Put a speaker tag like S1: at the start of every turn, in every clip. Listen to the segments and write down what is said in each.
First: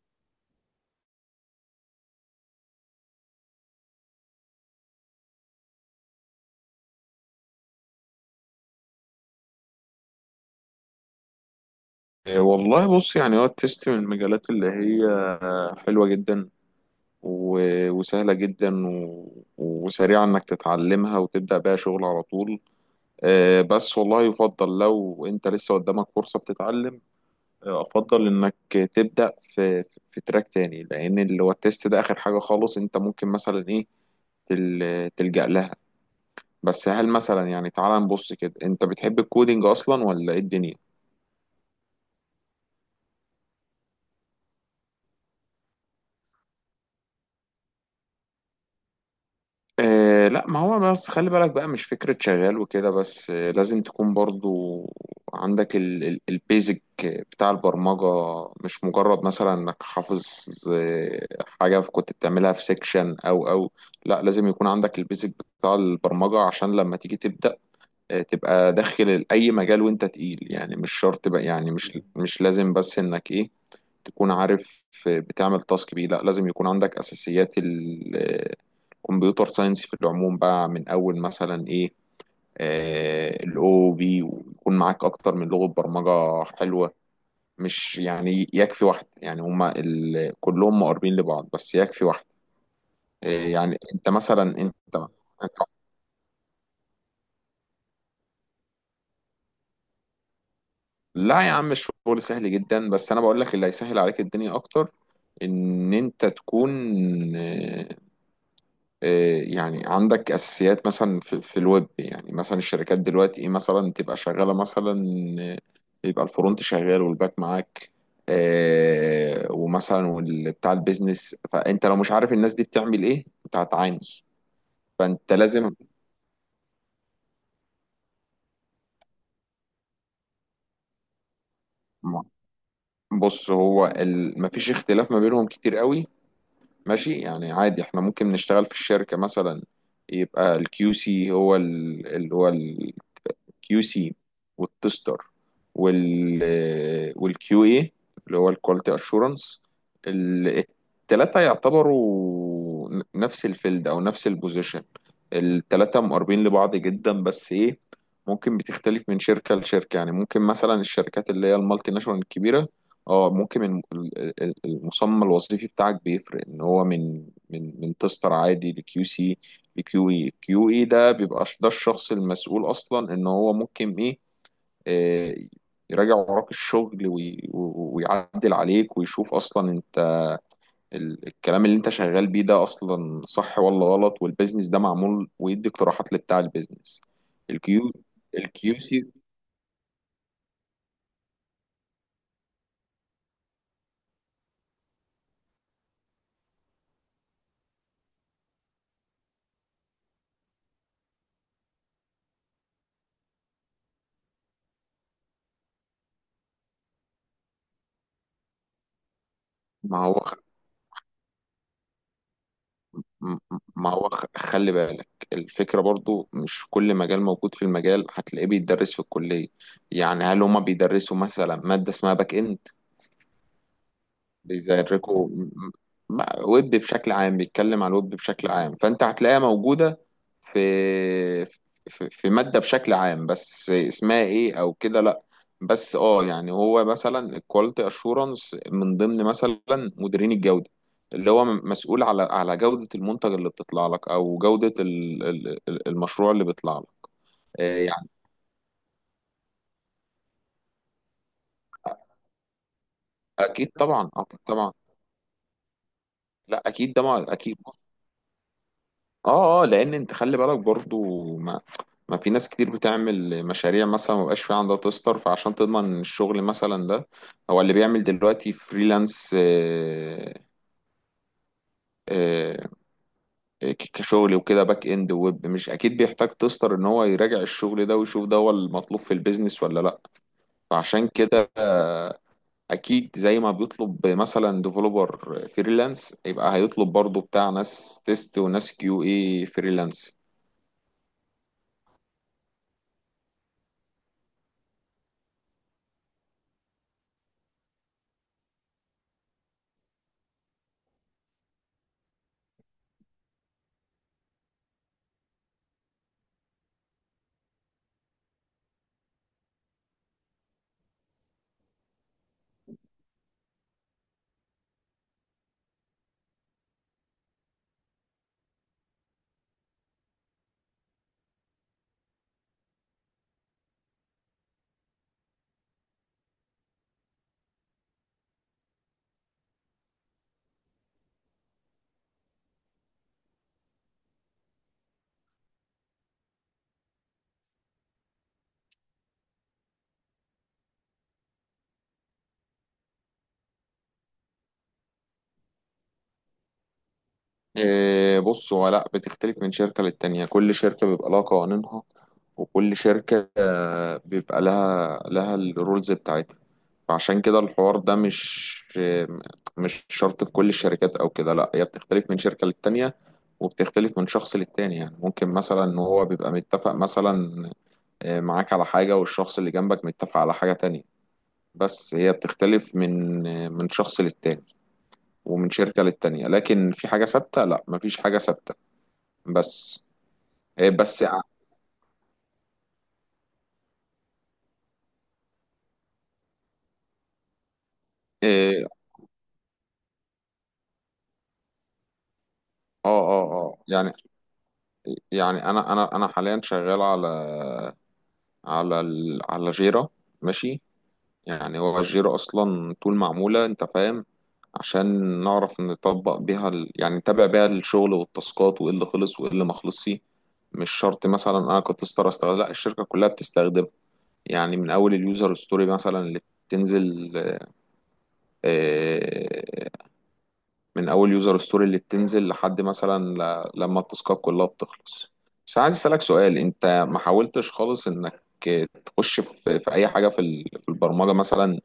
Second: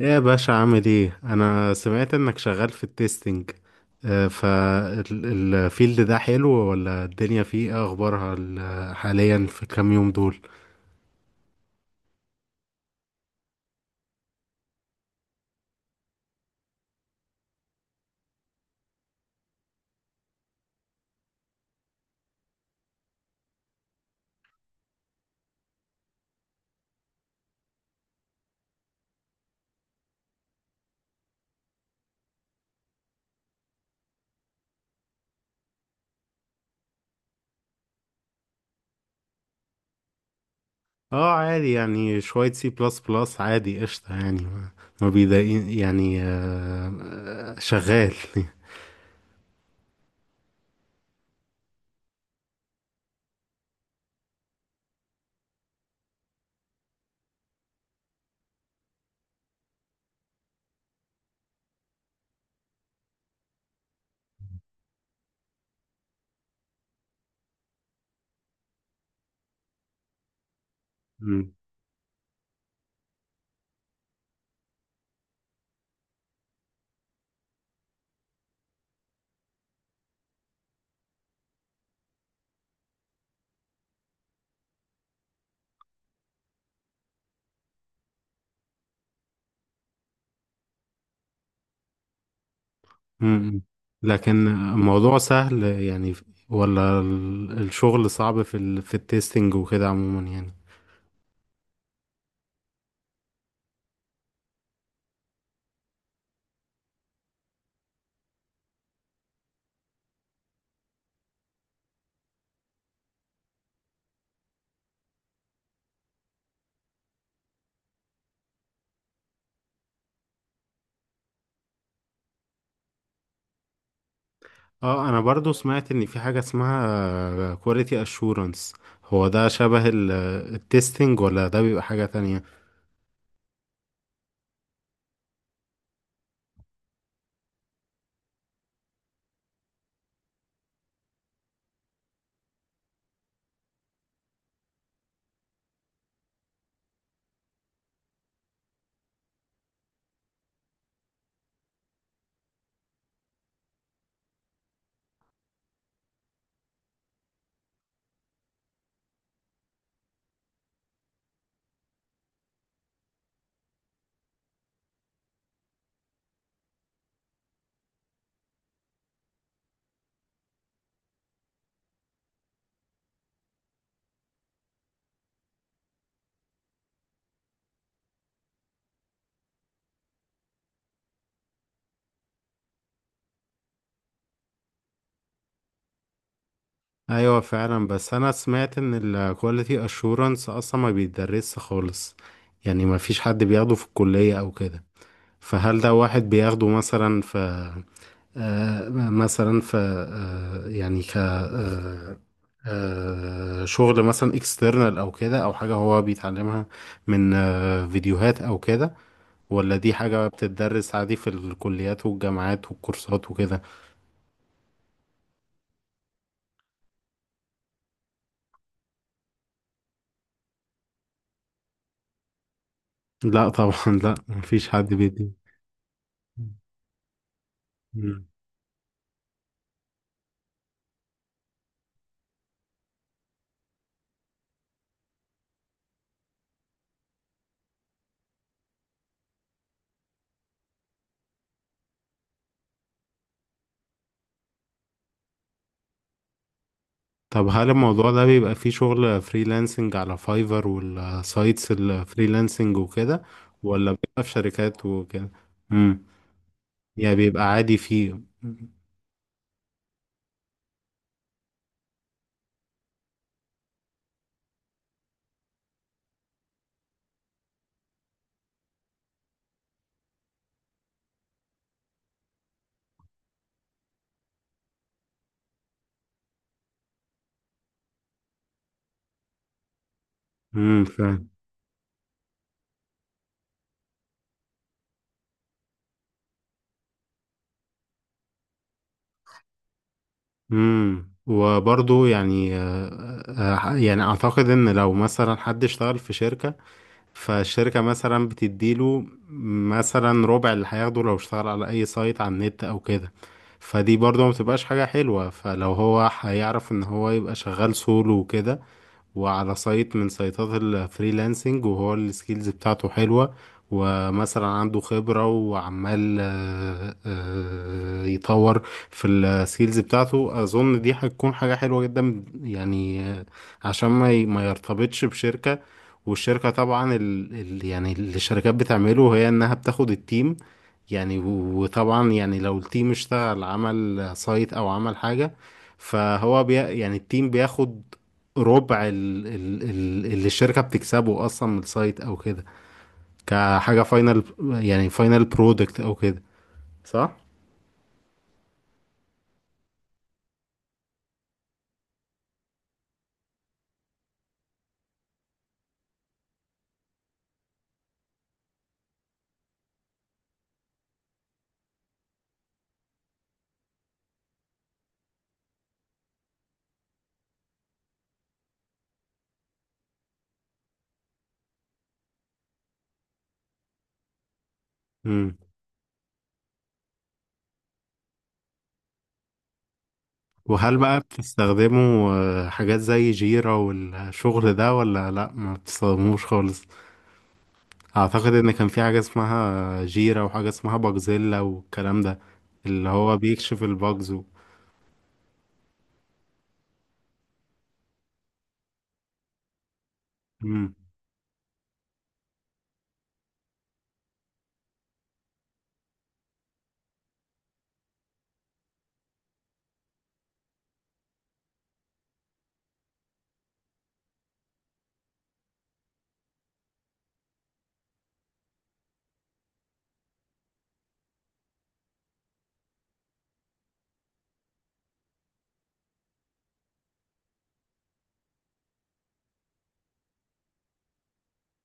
S1: ايه يا باشا، عامل ايه؟ انا سمعت انك شغال في التستنج. فالفيلد ده حلو، ولا الدنيا فيه ايه اخبارها حاليا في كام يوم دول؟
S2: إيه والله، بص يعني هو التست من المجالات اللي هي حلوة جدا وسهلة جدا وسريعة انك تتعلمها وتبدأ بيها شغل على طول. بس والله يفضل لو انت لسه قدامك فرصة بتتعلم. افضل انك تبدأ في تراك تاني، لان اللي هو التست ده اخر حاجة خالص انت ممكن مثلا ايه تلجأ لها. بس هل مثلا، يعني تعال نبص كده، انت بتحب الكودينج اصلا ولا ايه الدنيا؟
S1: اه، عادي يعني، شوية سي بلس بلس، عادي قشطة يعني، ما بيضايقين يعني، شغال
S2: آه لا، ما هو بس خلي بالك بقى، مش فكرة شغال وكده بس، لازم تكون برضو عندك البيزك بتاع البرمجة، مش مجرد مثلا انك حافظ آه حاجة كنت بتعملها في سيكشن او. لا، لازم يكون عندك البيزك بتاع البرمجة عشان لما تيجي تبدأ تبقى داخل اي مجال وانت تقيل، يعني مش شرط بقى،
S1: مم.
S2: يعني مش لازم بس انك ايه تكون عارف بتعمل تاسك بيه. لا، لازم يكون عندك اساسيات الكمبيوتر ساينس في العموم بقى، من اول مثلا ايه الاو بي، ويكون معاك اكتر من لغة برمجة حلوة، مش يعني يكفي واحد، يعني هما كلهم مقربين لبعض بس يكفي واحد.
S1: مم.
S2: يعني انت مثلا
S1: لكن
S2: انت
S1: الموضوع
S2: انت-
S1: سهل يعني، ولا الشغل صعب في ال في التستنج وكده عموما يعني؟
S2: لا يا عم الشغل سهل جدا، بس انا بقول لك اللي هيسهل عليك الدنيا اكتر ان انت تكون، آه، يعني عندك اساسيات مثلا في الويب. يعني مثلا الشركات دلوقتي ايه مثلا تبقى شغاله، مثلا يبقى الفرونت شغال والباك معاك، ومثلا بتاع البيزنس، فانت لو مش عارف الناس دي بتعمل ايه انت هتعاني.
S1: اه، انا
S2: فانت
S1: برضو
S2: لازم.
S1: سمعت ان في حاجة اسمها كواليتي اشورنس. هو ده شبه التستنج، ولا ده بيبقى حاجة تانية؟
S2: بص، هو مفيش اختلاف ما بينهم كتير قوي، ماشي؟ يعني عادي احنا ممكن نشتغل في الشركه مثلا، يبقى الكيو سي هو اللي هو، والكيو سي، والتستر، والكيو اي اللي هو الكواليتي اشورنس، التلاتة يعتبروا نفس الفيلد او نفس البوزيشن. التلاتة مقربين لبعض جدا، بس ايه، ممكن بتختلف من شركة لشركة. يعني ممكن مثلا الشركات اللي هي المالتي ناشونال الكبيرة، اه ممكن المسمى الوظيفي بتاعك بيفرق، ان هو من تستر عادي، لكيو سي، بكيو اي. الكيو اي ده بيبقى ده الشخص المسؤول اصلا ان هو ممكن ايه، آه، يراجع وراك الشغل ويعدل عليك ويشوف اصلا انت الكلام اللي انت شغال بيه ده اصلا صح ولا غلط، والبيزنس ده معمول، ويدي اقتراحات لبتاع البيزنس.
S1: ايوه فعلا،
S2: الكيو
S1: بس انا سمعت
S2: الكيو سي.
S1: ان الكواليتي اشورنس اصلا ما بيدرسش خالص، يعني ما فيش حد بياخده في الكلية او كده. فهل ده واحد بياخده مثلا في مثلا في يعني ك آه آه شغل مثلا اكسترنال، او كده، او حاجة هو بيتعلمها من فيديوهات او كده، ولا دي
S2: ما هو
S1: حاجة
S2: خ-
S1: بتتدرس عادي في الكليات والجامعات والكورسات
S2: م-
S1: وكده؟
S2: ما هو خ- خلي بالك، الفكرة برضو مش كل مجال موجود في المجال هتلاقيه بيتدرس في الكلية. يعني هل هما بيدرسوا مثلا مادة اسمها باك اند؟
S1: لا طبعا، لا مفيش حد
S2: بيزركوا
S1: بيدي.
S2: م- ويب بشكل عام، بيتكلم عن الويب
S1: مم.
S2: بشكل عام، فانت هتلاقيها موجوده في في ماده بشكل عام، بس اسمها ايه او كده، لا. بس اه، يعني هو مثلا الكواليتي اشورنس من ضمن مثلا مديرين الجوده، اللي هو مسؤول على جوده المنتج اللي بتطلع لك او جوده المشروع اللي بيطلع لك.
S1: طب هل
S2: يعني
S1: الموضوع ده بيبقى فيه شغل فريلانسنج على فايفر والسايتس الفريلانسنج وكده،
S2: اكيد
S1: ولا
S2: طبعا،
S1: بيبقى في
S2: اكيد طبعا.
S1: شركات وكده؟ امم
S2: لا اكيد ده
S1: يعني بيبقى
S2: اكيد.
S1: عادي فيه.
S2: اه لان انت خلي بالك برضو، ما ما في ناس كتير بتعمل مشاريع مثلا ما بقاش في عندها تستر، فعشان تضمن إن الشغل مثلا ده، هو اللي بيعمل دلوقتي فريلانس، آه، كشغل وكده، باك اند وويب، مش اكيد بيحتاج تستر ان هو يراجع الشغل ده ويشوف ده هو المطلوب في البيزنس ولا لا. فعشان
S1: فاهم.
S2: كده، اكيد زي ما بيطلب مثلا ديفلوبر فريلانس، يبقى هيطلب برضو بتاع ناس تيست وناس كيو اي فريلانس.
S1: وبرضه، يعني يعني اعتقد ان لو مثلا حد اشتغل في شركة، فالشركة مثلا بتديله مثلا ربع اللي هياخده لو اشتغل على أي سايت على النت أو كده. فدي برضه ما بتبقاش حاجة حلوة، فلو هو هيعرف إن هو يبقى شغال سولو وكده، وعلى سايت من سايتات الفريلانسنج، وهو السكيلز بتاعته حلوة، ومثلا عنده خبرة، وعمال يطور في السكيلز بتاعته. أظن دي هتكون حاجة حلوة جدا، يعني عشان ما يرتبطش بشركة. والشركة طبعا، يعني اللي الشركات بتعمله هي إنها بتاخد التيم، يعني وطبعا، يعني لو التيم اشتغل عمل سايت أو عمل حاجة، فهو يعني التيم بياخد ربع ال ال ال اللي الشركة بتكسبه أصلا من السايت أو كده، كحاجة فاينل، يعني فاينل برودكت أو كده، صح؟
S2: إيه، بص، هو لا، بتختلف من شركة للتانية، كل شركة بيبقى لها قوانينها، وكل شركة بيبقى لها الرولز بتاعتها. فعشان كده الحوار ده مش شرط في كل الشركات أو كده، لا، هي بتختلف من شركة للتانية، وبتختلف من شخص للتاني. يعني ممكن مثلا إن هو بيبقى متفق مثلا، معاك على حاجة، والشخص اللي جنبك متفق على حاجة تانية. بس هي بتختلف من شخص للتاني،
S1: مم.
S2: ومن شركة للتانية. لكن في حاجة ثابتة؟ لا، مفيش حاجة ثابتة. بس. إيه،
S1: وهل بقى
S2: بس
S1: بتستخدموا حاجات زي جيرا والشغل ده، ولا لأ ما بتستخدموش خالص؟ أعتقد إن
S2: إيه.
S1: كان في حاجة اسمها جيرا، وحاجة اسمها باجزيلا، والكلام ده اللي هو
S2: اه
S1: بيكشف
S2: يعني
S1: الباجز.
S2: يعني انا حاليا شغال على جيرة، ماشي؟ يعني هو الجيرة اصلا طول معمولة، انت فاهم، عشان نعرف نطبق بيها يعني نتابع بيها الشغل والتاسكات، وايه اللي خلص وايه اللي ما خلصش. مش شرط مثلا انا كنت استخدم، لا، الشركة كلها بتستخدمها. يعني من اول اليوزر ستوري مثلا اللي بتنزل، آه، من اول يوزر ستوري اللي بتنزل لحد مثلا، لما التاسكات كلها بتخلص. بس عايز اسالك سؤال، انت ما حاولتش خالص انك تخش في اي حاجه في البرمجه مثلا،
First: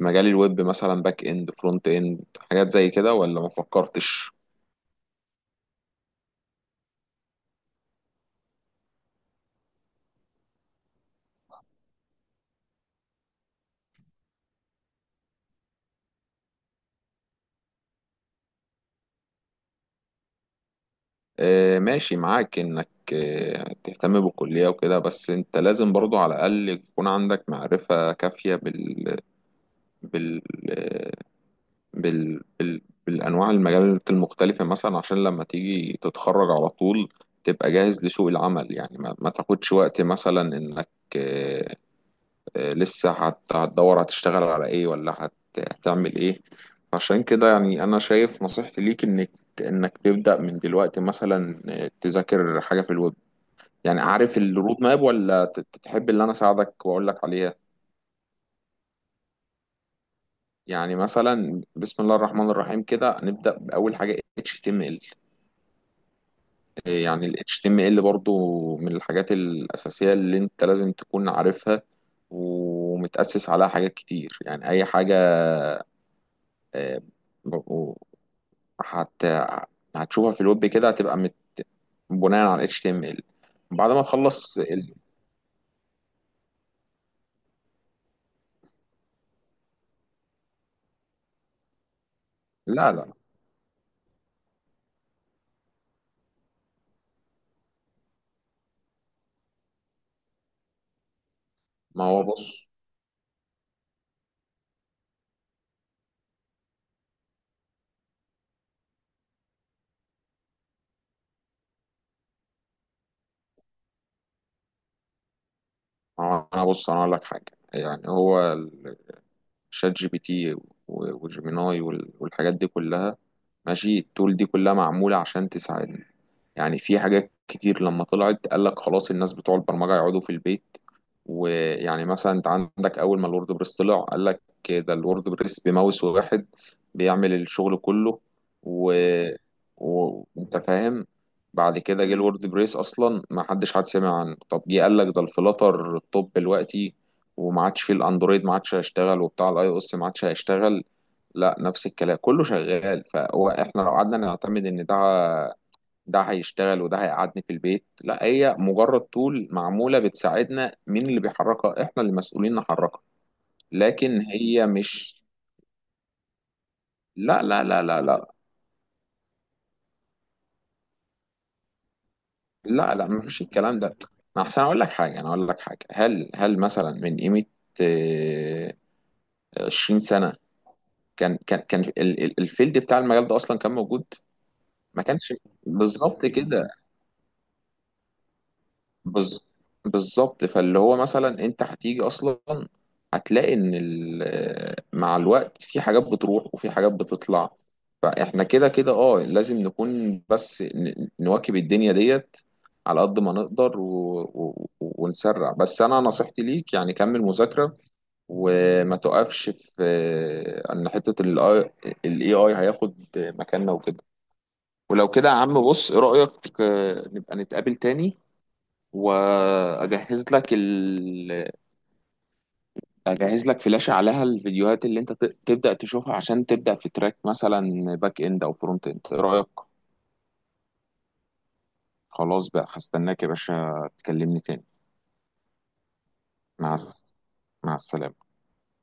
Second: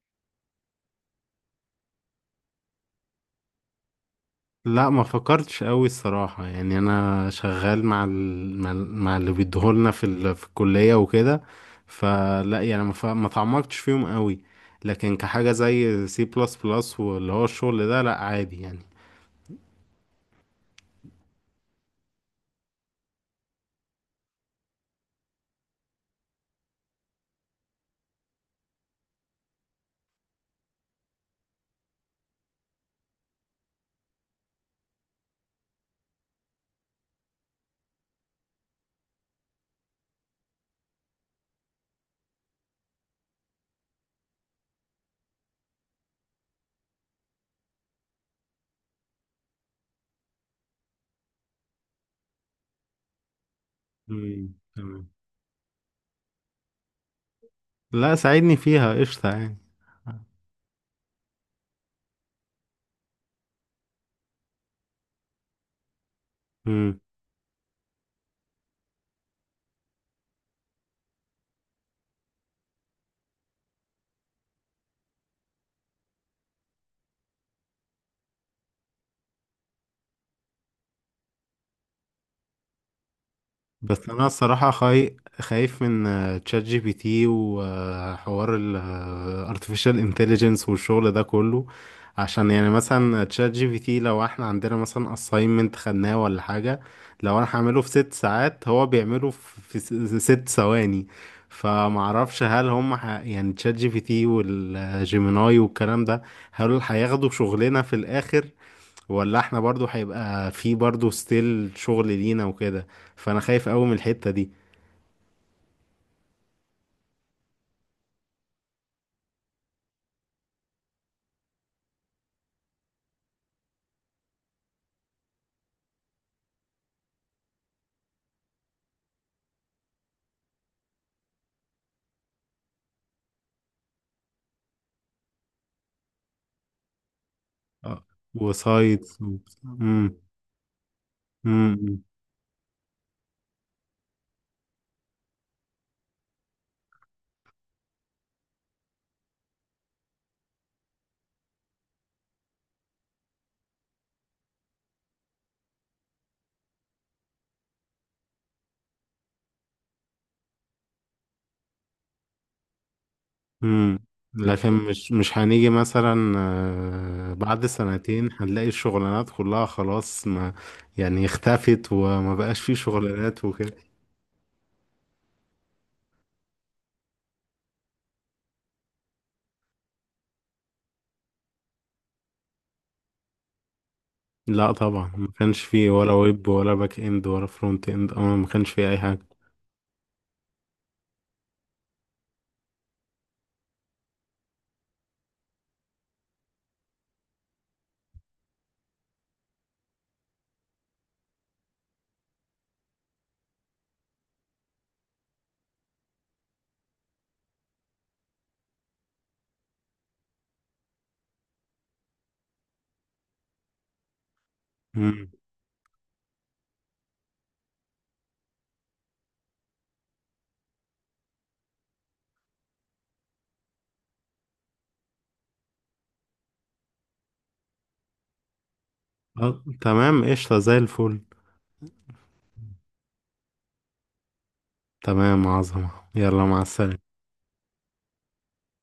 S2: مجال الويب مثلا، باك اند، فرونت اند، حاجات زي كده، ولا ما فكرتش؟
S1: لا ما فكرتش قوي الصراحة، يعني انا شغال مع اللي بيديهولنا في الكلية وكده. فلا يعني ما تعمقتش فيهم قوي. لكن كحاجة زي سي بلس بلس، واللي هو الشغل ده، لا عادي يعني.
S2: آه ماشي، معاك انك تهتم بالكليه وكده، بس انت لازم برضو على الاقل يكون عندك معرفه كافيه بال... بال... بال... بالانواع المجالات المختلفه مثلا، عشان لما تيجي تتخرج على طول تبقى جاهز لسوق العمل. يعني ما تاخدش وقت مثلا انك، آه، لسه هتدور هتشتغل على ايه، ولا هتعمل ايه. عشان كده يعني انا شايف نصيحتي ليك، انك تبدا من دلوقتي مثلا، تذاكر حاجه في الويب. يعني عارف
S1: مم،
S2: الرود ماب،
S1: تمام.
S2: ولا تحب اللي انا اساعدك واقول لك عليها؟
S1: لا، ساعدني فيها قشطة يعني.
S2: يعني مثلا، بسم الله الرحمن الرحيم، كده نبدا باول حاجه HTML.
S1: مم.
S2: يعني ال HTML برضو من الحاجات الأساسية اللي أنت لازم تكون عارفها، ومتأسس عليها حاجات كتير. يعني أي حاجة، آه، و- هت... هتشوفها في الويب كده هتبقى بناء على ال HTML. بعد ما
S1: بس انا
S2: تخلص
S1: الصراحه خايف من تشات جي بي تي، وحوار ال artificial intelligence والشغل ده كله. عشان يعني
S2: لا لا.
S1: مثلا تشات جي بي تي، لو احنا عندنا مثلا assignment خدناه ولا حاجه، لو انا هعمله في 6 ساعات هو بيعمله في 6 ثواني.
S2: ما هو
S1: فمعرفش هل
S2: بص
S1: هم يعني تشات جي بي تي والجيميناي والكلام ده، هل هياخدوا شغلنا في الاخر؟ ولا احنا برضو هيبقى في برضو ستيل شغل لينا وكده؟ فانا خايف قوي من الحتة دي.
S2: ما هو أنا بص أنا أقول لك حاجة، يعني هو شات جي بي تي وجيميناي والحاجات دي كلها، ماشي، التول دي كلها معمولة عشان تساعدنا. يعني في حاجات كتير لما طلعت قال لك خلاص، الناس بتوع البرمجة يقعدوا في البيت. ويعني مثلا انت عندك، اول ما الورد بريس طلع قال لك ده الورد بريس بماوس واحد بيعمل الشغل
S1: اه.
S2: كله، و...
S1: وسايتس. امم
S2: انت فاهم. بعد
S1: امم
S2: كده جه الورد بريس اصلا ما حدش سمع عنه، طب جه قال لك ده الفلاتر. الطب دلوقتي وما عادش فيه الاندرويد، ما عادش هيشتغل، وبتاع الاي او اس ما عادش هيشتغل. لا، نفس الكلام كله شغال. فهو احنا لو قعدنا نعتمد ان ده هيشتغل، وده هيقعدني في البيت، لا، هي مجرد طول معمولة بتساعدنا. مين اللي بيحركها؟ احنا اللي مسؤولين نحركها،
S1: امم
S2: لكن هي
S1: لكن مش
S2: مش.
S1: مش هنيجي مثلا
S2: لا لا
S1: بعد
S2: لا لا
S1: سنتين
S2: لا
S1: هنلاقي الشغلانات كلها خلاص، ما يعني اختفت، وما بقاش فيه
S2: لا لا، مفيش
S1: شغلانات وكده.
S2: الكلام ده. انا احسن اقول لك حاجة، انا اقول لك حاجة، هل مثلا من قيمة آه، 20 سنة، كان الفيلد بتاع المجال ده اصلا كان موجود؟
S1: لا
S2: ما
S1: طبعا، ما
S2: كانش،
S1: كانش فيه، ولا
S2: بالظبط
S1: ويب،
S2: كده،
S1: ولا باك اند، ولا فرونت اند. اه، ما كانش فيه اي حاجة.
S2: بز... بالظبط. فاللي هو مثلا انت هتيجي اصلا هتلاقي ان مع الوقت في حاجات بتروح وفي حاجات بتطلع. فاحنا كده كده، لازم نكون بس نواكب الدنيا ديت على قد ما نقدر، ونسرع. بس انا نصيحتي ليك يعني كمل مذاكرة وما تقفش في ان حتة الاي اي هياخد مكاننا وكده. ولو كده
S1: امم
S2: يا عم، بص، ايه رأيك، نبقى نتقابل تاني، واجهز لك ال... اجهز لك فلاشة عليها الفيديوهات اللي انت تبدأ تشوفها، عشان تبدأ في تراك مثلا باك اند او فرونت اند. ايه رأيك؟
S1: تمام، قشطة زي الفل.
S2: خلاص بقى، هستناك يا باشا تكلمني تاني.
S1: تمام، عظمة، يلا مع
S2: مع
S1: السلامة.
S2: مع السلامة.